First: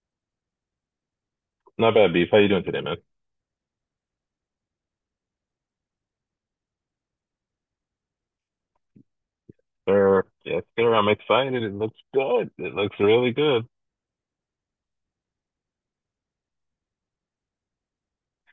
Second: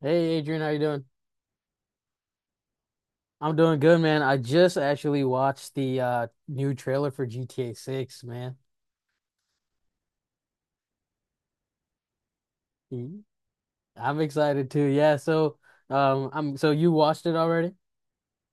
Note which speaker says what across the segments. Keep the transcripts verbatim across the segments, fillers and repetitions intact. Speaker 1: Hey Adrian, how you doing?
Speaker 2: Not bad, Beef. How you doing today, man?
Speaker 1: I'm doing good, man. I just actually watched the uh new trailer for G T A six, man.
Speaker 2: Sir, yes, sir. I'm excited. It looks good. It looks
Speaker 1: Mm,
Speaker 2: really good.
Speaker 1: I'm excited too. Yeah, so um I'm so you watched it already?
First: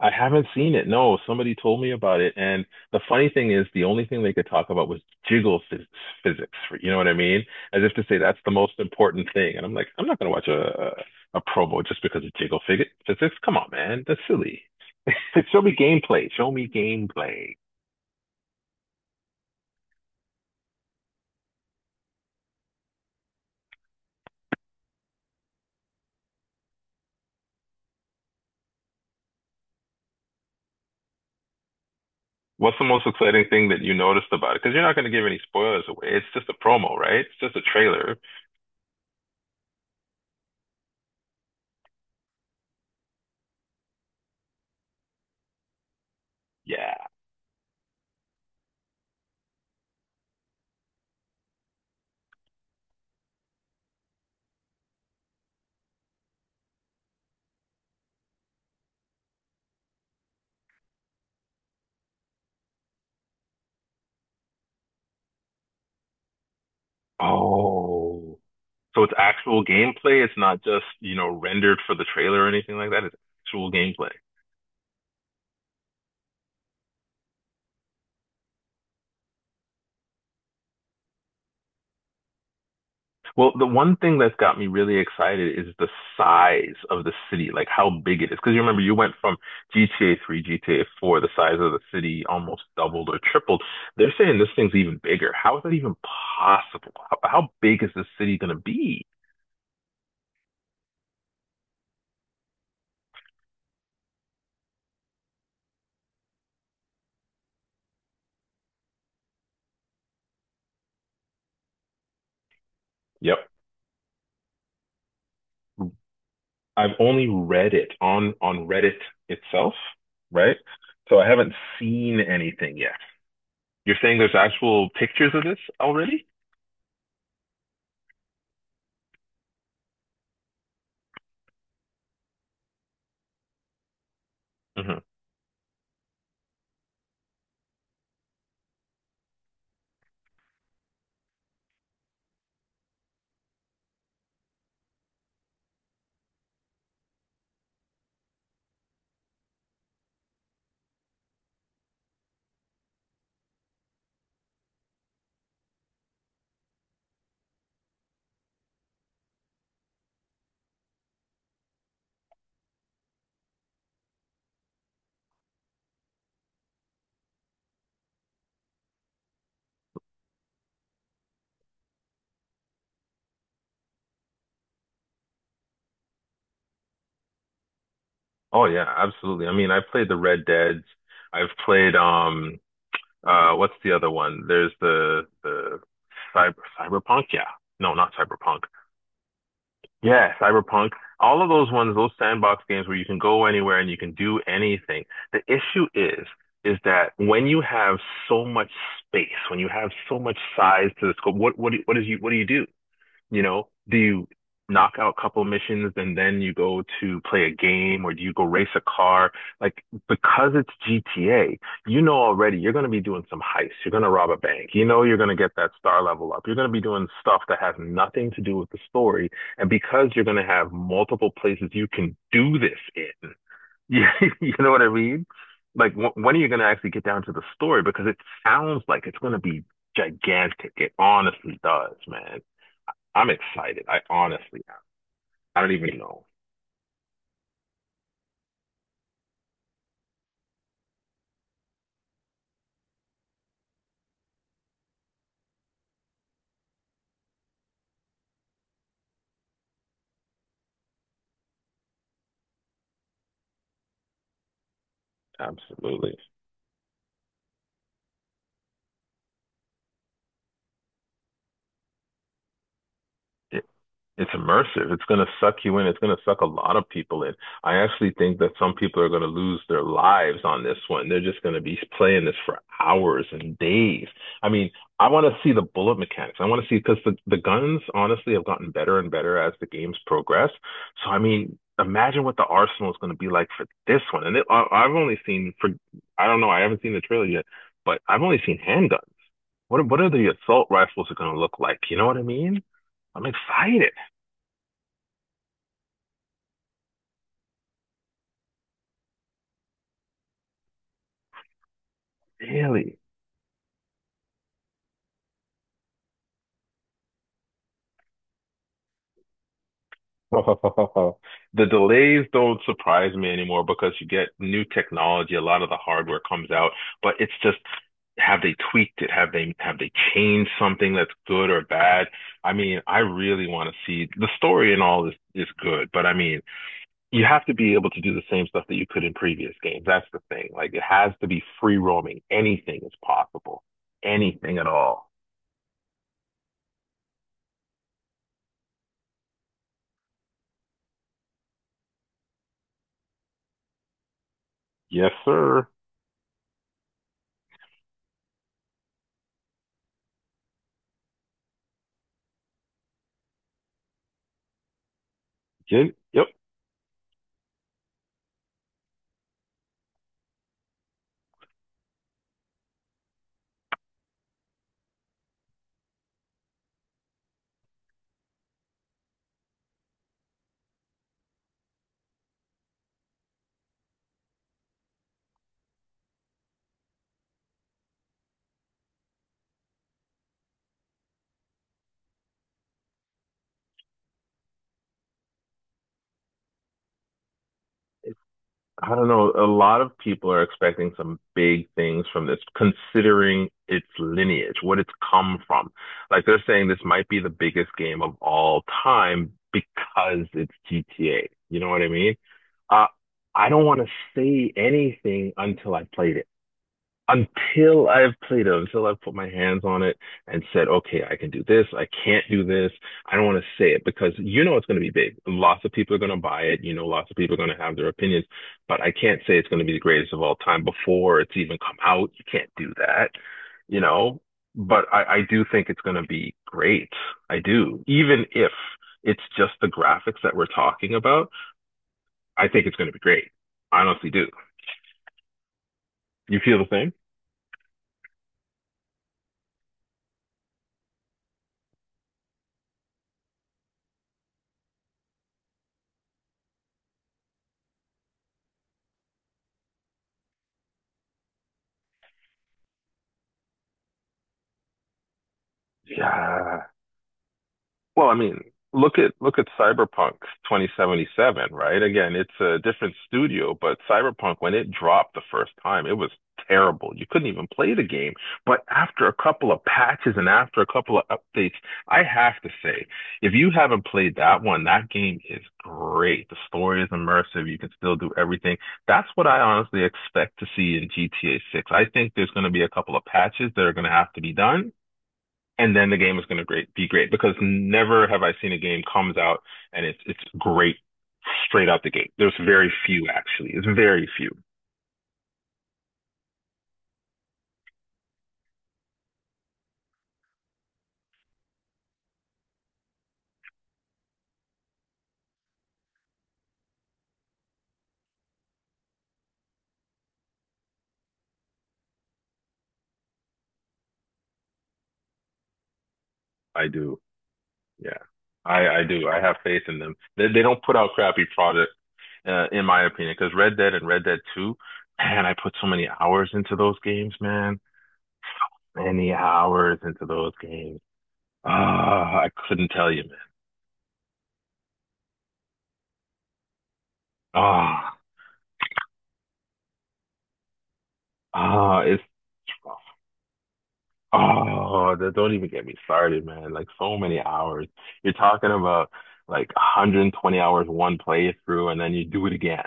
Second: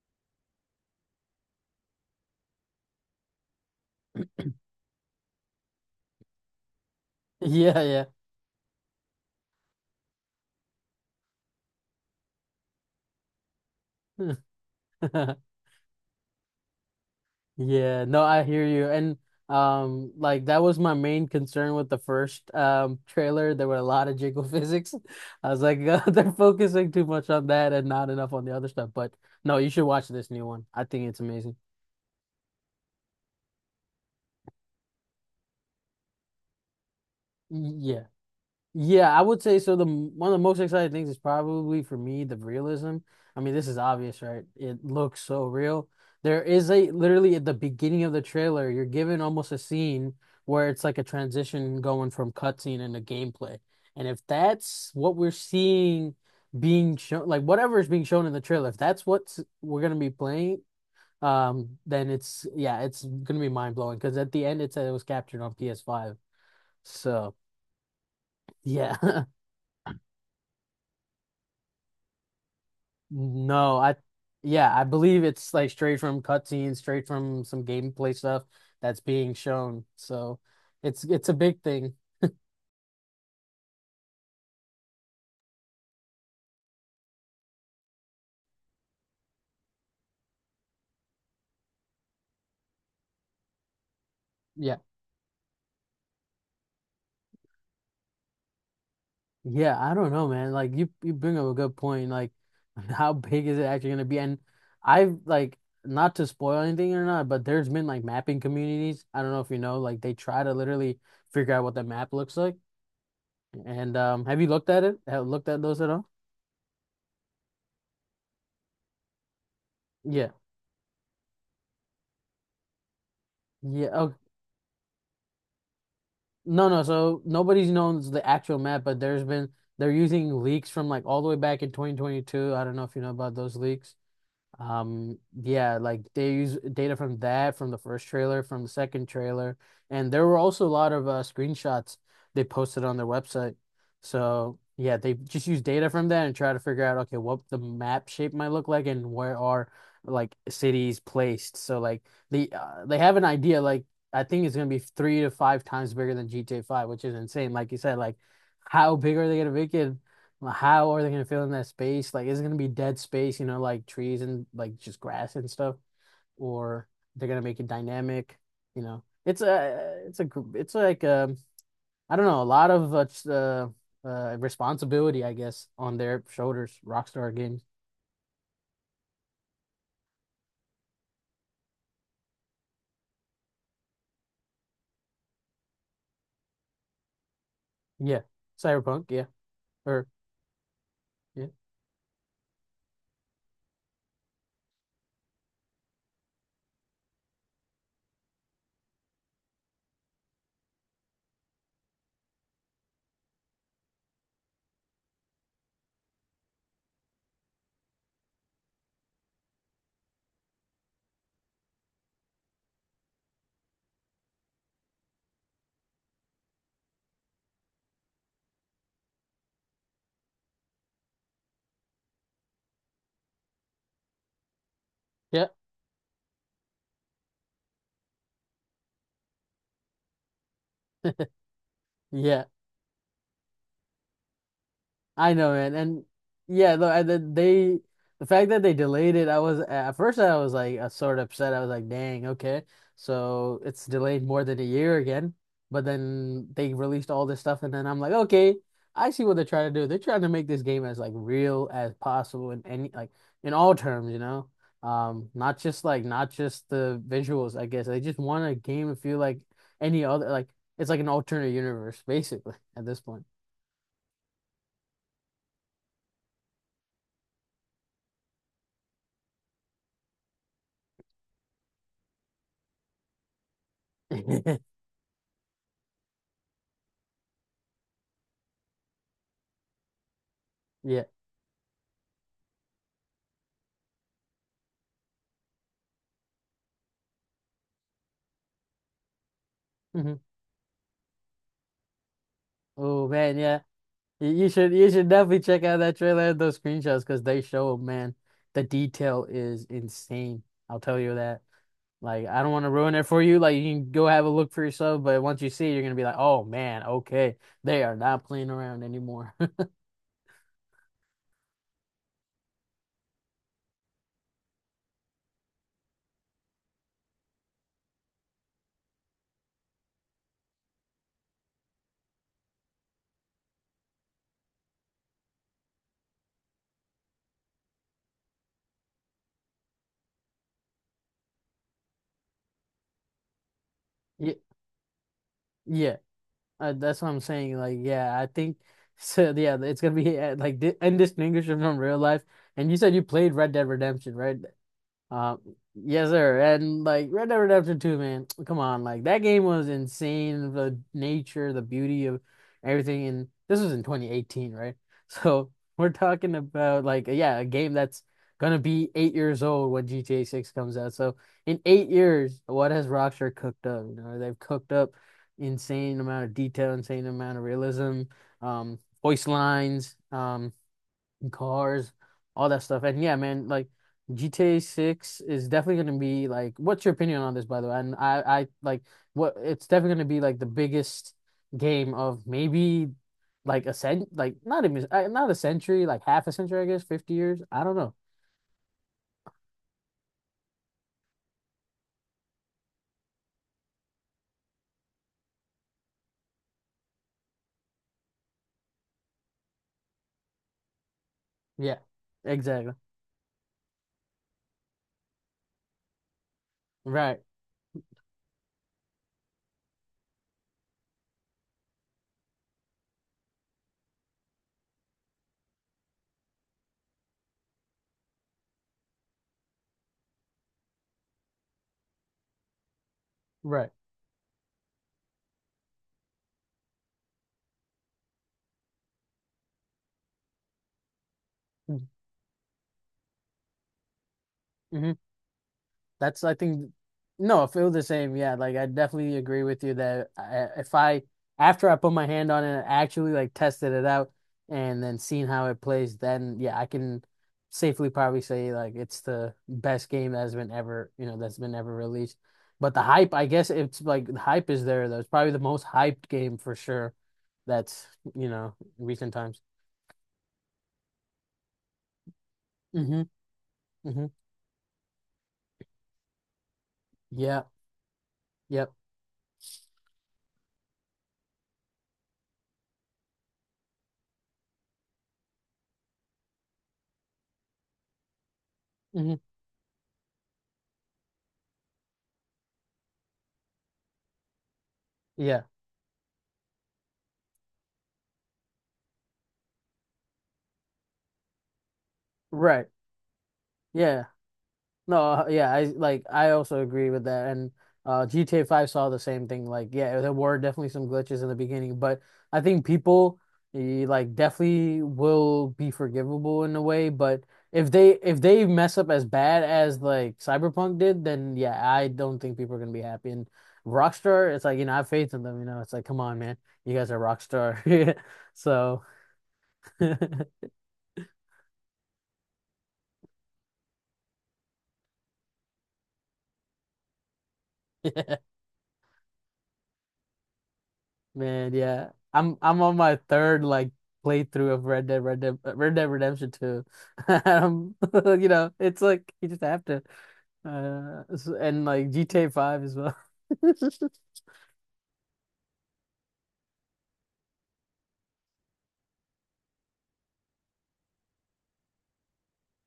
Speaker 2: I haven't seen it. No, somebody told me about it. And the funny thing is, the only thing they could talk about was jiggle phys physics. For, You know what I mean? As if to
Speaker 1: Yeah,
Speaker 2: say that's the most important thing. And I'm like, I'm not gonna watch a a, a promo just because of jiggle fig physics. Come on, man. That's
Speaker 1: yeah.
Speaker 2: silly. Like, show me gameplay. Show me gameplay.
Speaker 1: Yeah, no, I hear you. And um like that was my main concern with the first um trailer. There were a lot of jiggle physics. I was like, they're focusing too much on that and not enough on the other stuff. But no, you should watch this new one. I think it's amazing.
Speaker 2: What's the most exciting thing that you noticed about it? Because you're not gonna give any spoilers away. It's just a promo, right? It's just a
Speaker 1: Yeah.
Speaker 2: trailer.
Speaker 1: Yeah, I would say so. The m- one of the most exciting things is probably for me the realism. I mean, this is obvious, right? It looks so real. There is a
Speaker 2: Yeah.
Speaker 1: literally at the beginning of the trailer, you're given almost a scene where it's like a transition going from cutscene into gameplay. And if that's what we're seeing being shown, like whatever is being shown in the trailer, if that's what we're gonna be playing, um, then it's yeah, it's gonna be mind blowing because at the end it said it was captured on P S five. So
Speaker 2: Oh,
Speaker 1: yeah.
Speaker 2: so it's actual gameplay. It's not just, you know, rendered for the trailer or anything like that. It's actual
Speaker 1: No, I
Speaker 2: gameplay.
Speaker 1: yeah, I believe it's like straight from cutscenes, straight from some gameplay stuff that's being shown. So it's it's a big thing.
Speaker 2: Well, the one thing that's got me really excited is the size of the city, like how big it is. Because you remember you went from G T A three, G T A four, the size of the city almost doubled or tripled. They're saying this thing's
Speaker 1: Yeah.
Speaker 2: even bigger. How is that even possible? How, how big is this city going to be?
Speaker 1: Yeah, I don't know, man. Like you you bring up a good point. Like how big is it actually gonna be? And I've like not to spoil anything or not, but there's been like mapping communities. I don't know if you know, like they try to literally figure out what the map looks like.
Speaker 2: Yep.
Speaker 1: And um have you looked at it? Have looked at those at all?
Speaker 2: I've only read it on on Reddit itself,
Speaker 1: Yeah.
Speaker 2: right? So I haven't seen anything yet. You're
Speaker 1: Yeah.
Speaker 2: saying there's actual pictures of this already?
Speaker 1: No, no. So nobody's known the actual map, but there's been they're using leaks from like all the way back in twenty twenty-two. I don't know if you know about those leaks.
Speaker 2: hmm
Speaker 1: Um, yeah, like they use data from that, from the first trailer, from the second trailer, and there were also a lot of uh, screenshots they posted on their website. So yeah, they just use data from that and try to figure out okay what the map shape might look like and where are like cities placed. So like the uh, they have an idea. Like I think it's gonna be three to five times bigger than G T A five, which is insane. Like you said, like how big are they gonna make it? Like, how are they gonna fill in that space? Like, is it gonna be dead space, you know, like trees and like just grass and stuff? Or they're gonna make it dynamic, you know? It's a, it's a, it's like um, I don't know, a lot of uh, uh, uh, responsibility, I guess, on their shoulders. Rockstar Games,
Speaker 2: Oh yeah, absolutely. I mean, I played the Red Deads. I've played um uh what's the other one? There's the the cyber Cyberpunk, yeah. No, not
Speaker 1: yeah,
Speaker 2: Cyberpunk.
Speaker 1: Cyberpunk, yeah, or
Speaker 2: Yeah, Cyberpunk. All
Speaker 1: yeah,
Speaker 2: of those ones, those sandbox games where you can go anywhere and you can do anything. The issue is is that when you have so much space, when you have so much size to the scope, what what do- what is you what do you do? You know, do you knock out a couple missions and then you go to play a game or do you go race a car? Like, because it's G T A, you know already you're going to be doing some heists. You're going to rob a bank. You know, you're going to get that star level up. You're going to be doing stuff that has nothing to do with the story. And because you're going to have multiple places you can do this in, you, you know what I mean?
Speaker 1: yeah,
Speaker 2: Like, wh- when are you going to actually get down to the story? Because it sounds like it's going to be gigantic. It honestly does, man.
Speaker 1: yeah.
Speaker 2: I'm excited. I honestly,
Speaker 1: I know,
Speaker 2: I don't
Speaker 1: man.
Speaker 2: even
Speaker 1: And
Speaker 2: know.
Speaker 1: yeah, though. And then they the fact that they delayed it, I was at first I was like uh, sort of upset. I was like, dang, okay. So it's delayed more than a year again. But then they released all this stuff and then I'm like, okay, I see what they're trying to do. They're trying to make this game as like real as possible in any like in all terms, you know? Um, not just like
Speaker 2: Absolutely.
Speaker 1: not just the visuals, I guess. They just want a game to feel like any other like it's like an alternate universe, basically, at this point.
Speaker 2: Yeah. It's immersive. It's going to suck you in. It's going to suck a lot of people in. I actually think that some people are going to lose their lives on this one. They're just going to be playing this for hours and days. I mean, I want to see the bullet mechanics. I want to see because the, the guns honestly have gotten better and better as the games progress.
Speaker 1: Yeah.
Speaker 2: So, I mean, imagine what the arsenal is going to be like for this one. And it, I, I've only seen for, I don't know, I haven't seen the trailer yet, but I've only seen handguns. What, what are
Speaker 1: Mhm.
Speaker 2: the assault rifles are going to look like? You know what I mean?
Speaker 1: Oh
Speaker 2: I'm
Speaker 1: man, yeah.
Speaker 2: excited.
Speaker 1: You you should you should definitely check out that trailer and those screenshots because they show, man, the detail is insane. I'll tell you that. Like, I don't want to ruin
Speaker 2: Really?
Speaker 1: it for you. Like, you can go have a look for yourself, but once you see it, you're gonna be like, oh man, okay, they are not playing around anymore.
Speaker 2: The delays don't surprise me anymore because you get new technology, a lot of the hardware comes out, but it's just have they tweaked it? Have they have they changed something that's good or bad? I mean, I really want to see the story and all is is good, but I mean, you have to be able to do the same stuff that you could in previous games. That's the thing. Like it has to be free roaming. Anything is possible.
Speaker 1: Yeah,
Speaker 2: Anything at all.
Speaker 1: yeah, uh, that's what I'm saying. Like, yeah, I think so. Yeah, it's gonna be uh, like di indistinguishable from real life. And you said you played Red Dead Redemption, right?
Speaker 2: Yes,
Speaker 1: Um,
Speaker 2: sir.
Speaker 1: yes, sir. And like Red Dead Redemption two, man, come on, like that game was insane. The nature, the beauty of everything, and this was in twenty eighteen, right? So we're
Speaker 2: Gen- Yep.
Speaker 1: talking about like yeah, a game that's gonna be eight years old when G T A six comes out. So in eight years, what has Rockstar cooked up? You know, they've cooked up insane amount of detail, insane amount of realism, um, voice lines. um cars, all that stuff. And yeah, man, like G T A six is definitely going to be like, what's your opinion on this, by the way? And I, I like what it's definitely going to be like the biggest game of maybe like a cent, like not even uh, not a century, like half a century, I guess, fifty years. I don't know.
Speaker 2: I don't know. A lot of people are expecting some big things from this, considering its lineage, what it's come from. Like they're saying this might be the biggest game of all time because it's G T A. You know
Speaker 1: Yeah,
Speaker 2: what I mean?
Speaker 1: exactly.
Speaker 2: Uh, I don't want to say anything until I played it
Speaker 1: Right,
Speaker 2: until I've played it, until I've put my hands on it and said, okay, I can do this, I can't do this. I don't want to say it because you know it's going to be big. Lots of people are going to buy it. You know, lots of people are going to have their opinions, but I can't say it's going to be the greatest of all time before it's even come out. You can't do that,
Speaker 1: right.
Speaker 2: you know, but I, I do think it's going to be great. I do. Even if it's just the graphics that we're talking about, I think it's going to be great. I honestly do.
Speaker 1: Mhm. That's I
Speaker 2: You feel the
Speaker 1: think
Speaker 2: same?
Speaker 1: no, I feel the same. Yeah, like I definitely agree with you that I, if I after I put my hand on it, I actually like tested it out and then seen how it plays, then yeah, I can safely probably say like it's the best game that's been ever, you know, that's been ever released. But the hype, I guess it's like the hype is there though. It's probably the most hyped game for
Speaker 2: Yeah,
Speaker 1: sure that's,
Speaker 2: well, I
Speaker 1: you
Speaker 2: mean,
Speaker 1: know,
Speaker 2: look
Speaker 1: recent
Speaker 2: at look
Speaker 1: times.
Speaker 2: at Cyberpunk twenty seventy-seven, right? Again, it's a different
Speaker 1: Mm-hmm.
Speaker 2: studio, but
Speaker 1: Mm-hmm.
Speaker 2: Cyberpunk, when it dropped the first time, it was terrible. You couldn't
Speaker 1: Yeah.
Speaker 2: even play the game. But
Speaker 1: Yep.
Speaker 2: after a couple of patches and after a couple of updates, I have to say, if you haven't played that one, that game is great. The story is immersive. You can still do everything. That's
Speaker 1: Mm-hmm.
Speaker 2: what I honestly expect to see in G T A six. I think there's going to be a couple of patches that are going to have to be done
Speaker 1: Yeah.
Speaker 2: and then the game is going to great be great because never have I seen a game comes out and it's it's great straight out the gate. There's
Speaker 1: Right.
Speaker 2: very few actually. It's
Speaker 1: Yeah.
Speaker 2: very few.
Speaker 1: No, uh, yeah, I like I also agree with that. And uh G T A five saw the same thing. Like, yeah, there were definitely some glitches in the beginning, but I think people eh, like definitely will be forgivable in a way, but if they if they mess up as bad as like Cyberpunk did, then yeah, I don't think people are gonna be happy. And Rockstar, it's like, you know, I have faith in them, you know. It's like, come on, man.
Speaker 2: I
Speaker 1: You guys are
Speaker 2: do.
Speaker 1: Rockstar.
Speaker 2: Yeah, I
Speaker 1: So,
Speaker 2: I do. I have faith in
Speaker 1: yeah.
Speaker 2: them. They they don't put out crappy product uh, in my opinion because Red Dead and Red Dead Two, man, I put so many hours into those games, man. Many hours into those games.
Speaker 1: Man, yeah.
Speaker 2: Ah, uh, I
Speaker 1: I'm I'm
Speaker 2: couldn't
Speaker 1: on
Speaker 2: tell
Speaker 1: my
Speaker 2: you, man.
Speaker 1: third like playthrough of Red Dead Red Dead uh, Red Dead Redemption two. Um,
Speaker 2: Ah,
Speaker 1: you know, it's like you just have to uh s-
Speaker 2: uh,
Speaker 1: and
Speaker 2: ah,
Speaker 1: like
Speaker 2: it's
Speaker 1: G T A
Speaker 2: it's
Speaker 1: five as
Speaker 2: rough.
Speaker 1: well.
Speaker 2: Oh, that don't even get me started, man. Like so many hours. You're talking about like one hundred twenty hours one playthrough and then you do it again.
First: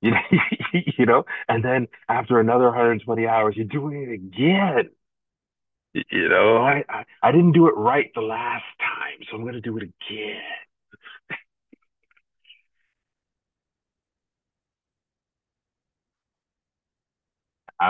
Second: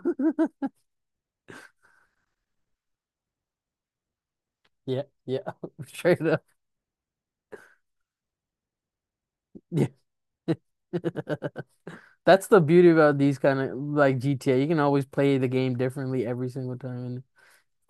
Speaker 2: You know, you know, and then after another one hundred twenty hours, you're doing it again.
Speaker 1: Yeah, yeah.
Speaker 2: Y-
Speaker 1: Straight
Speaker 2: You
Speaker 1: up.
Speaker 2: know, I, I, I didn't do it right the last time, so I'm gonna do it
Speaker 1: Yeah.
Speaker 2: again.
Speaker 1: That's the beauty about these kind of like G T A. You can always play the game differently every single time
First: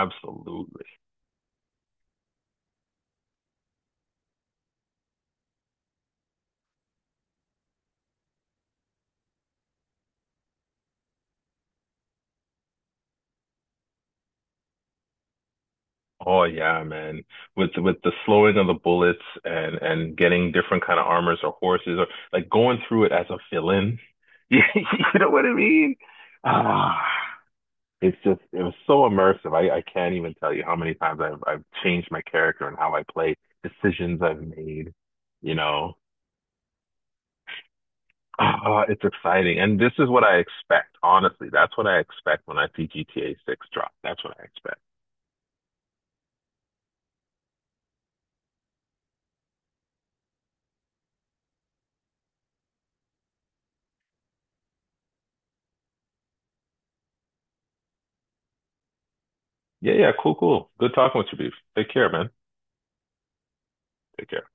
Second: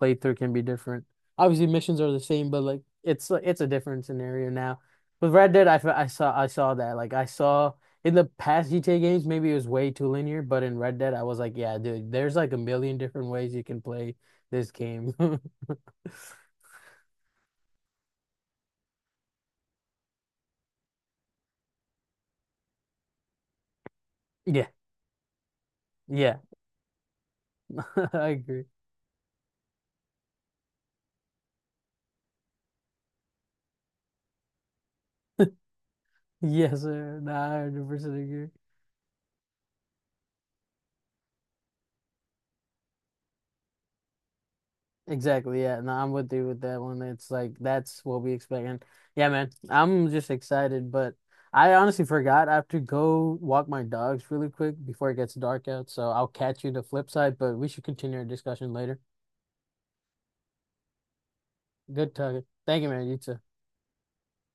Speaker 1: playthrough can be different. Obviously, missions are the same, but like it's it's a different scenario now. With Red Dead, I, I saw I saw that. Like I saw in the past G T A games, maybe it was way too linear, but in Red Dead, I was like, yeah, dude, there's like a million different ways you can play this game.
Speaker 2: Oh yeah, man. With with the slowing of the bullets and and getting different kind of armors or horses or like going through it as a villain. You
Speaker 1: Yeah,
Speaker 2: know what I mean?
Speaker 1: yeah,
Speaker 2: Ah, it's
Speaker 1: I
Speaker 2: just it
Speaker 1: agree.
Speaker 2: was so immersive. I I can't even tell you how many times I've I've changed my character and how I play, decisions I've made, you know.
Speaker 1: Yes, sir. Nah, I one hundred percent agree.
Speaker 2: Ah, it's exciting. And this is what I expect, honestly. That's what I expect when I see G T A six drop. That's what I expect.
Speaker 1: Exactly, yeah. No, I'm with you with that one. It's like that's what we expect. And yeah, man, I'm just excited, but I honestly forgot I have to go walk my dogs really quick before it gets dark out. So I'll catch you the flip side, but we should continue our discussion later.
Speaker 2: Yeah, yeah, cool, cool. Good talking with you, Beef. Take care,
Speaker 1: Good
Speaker 2: man.
Speaker 1: talking. Thank you, man. You too.
Speaker 2: Take care.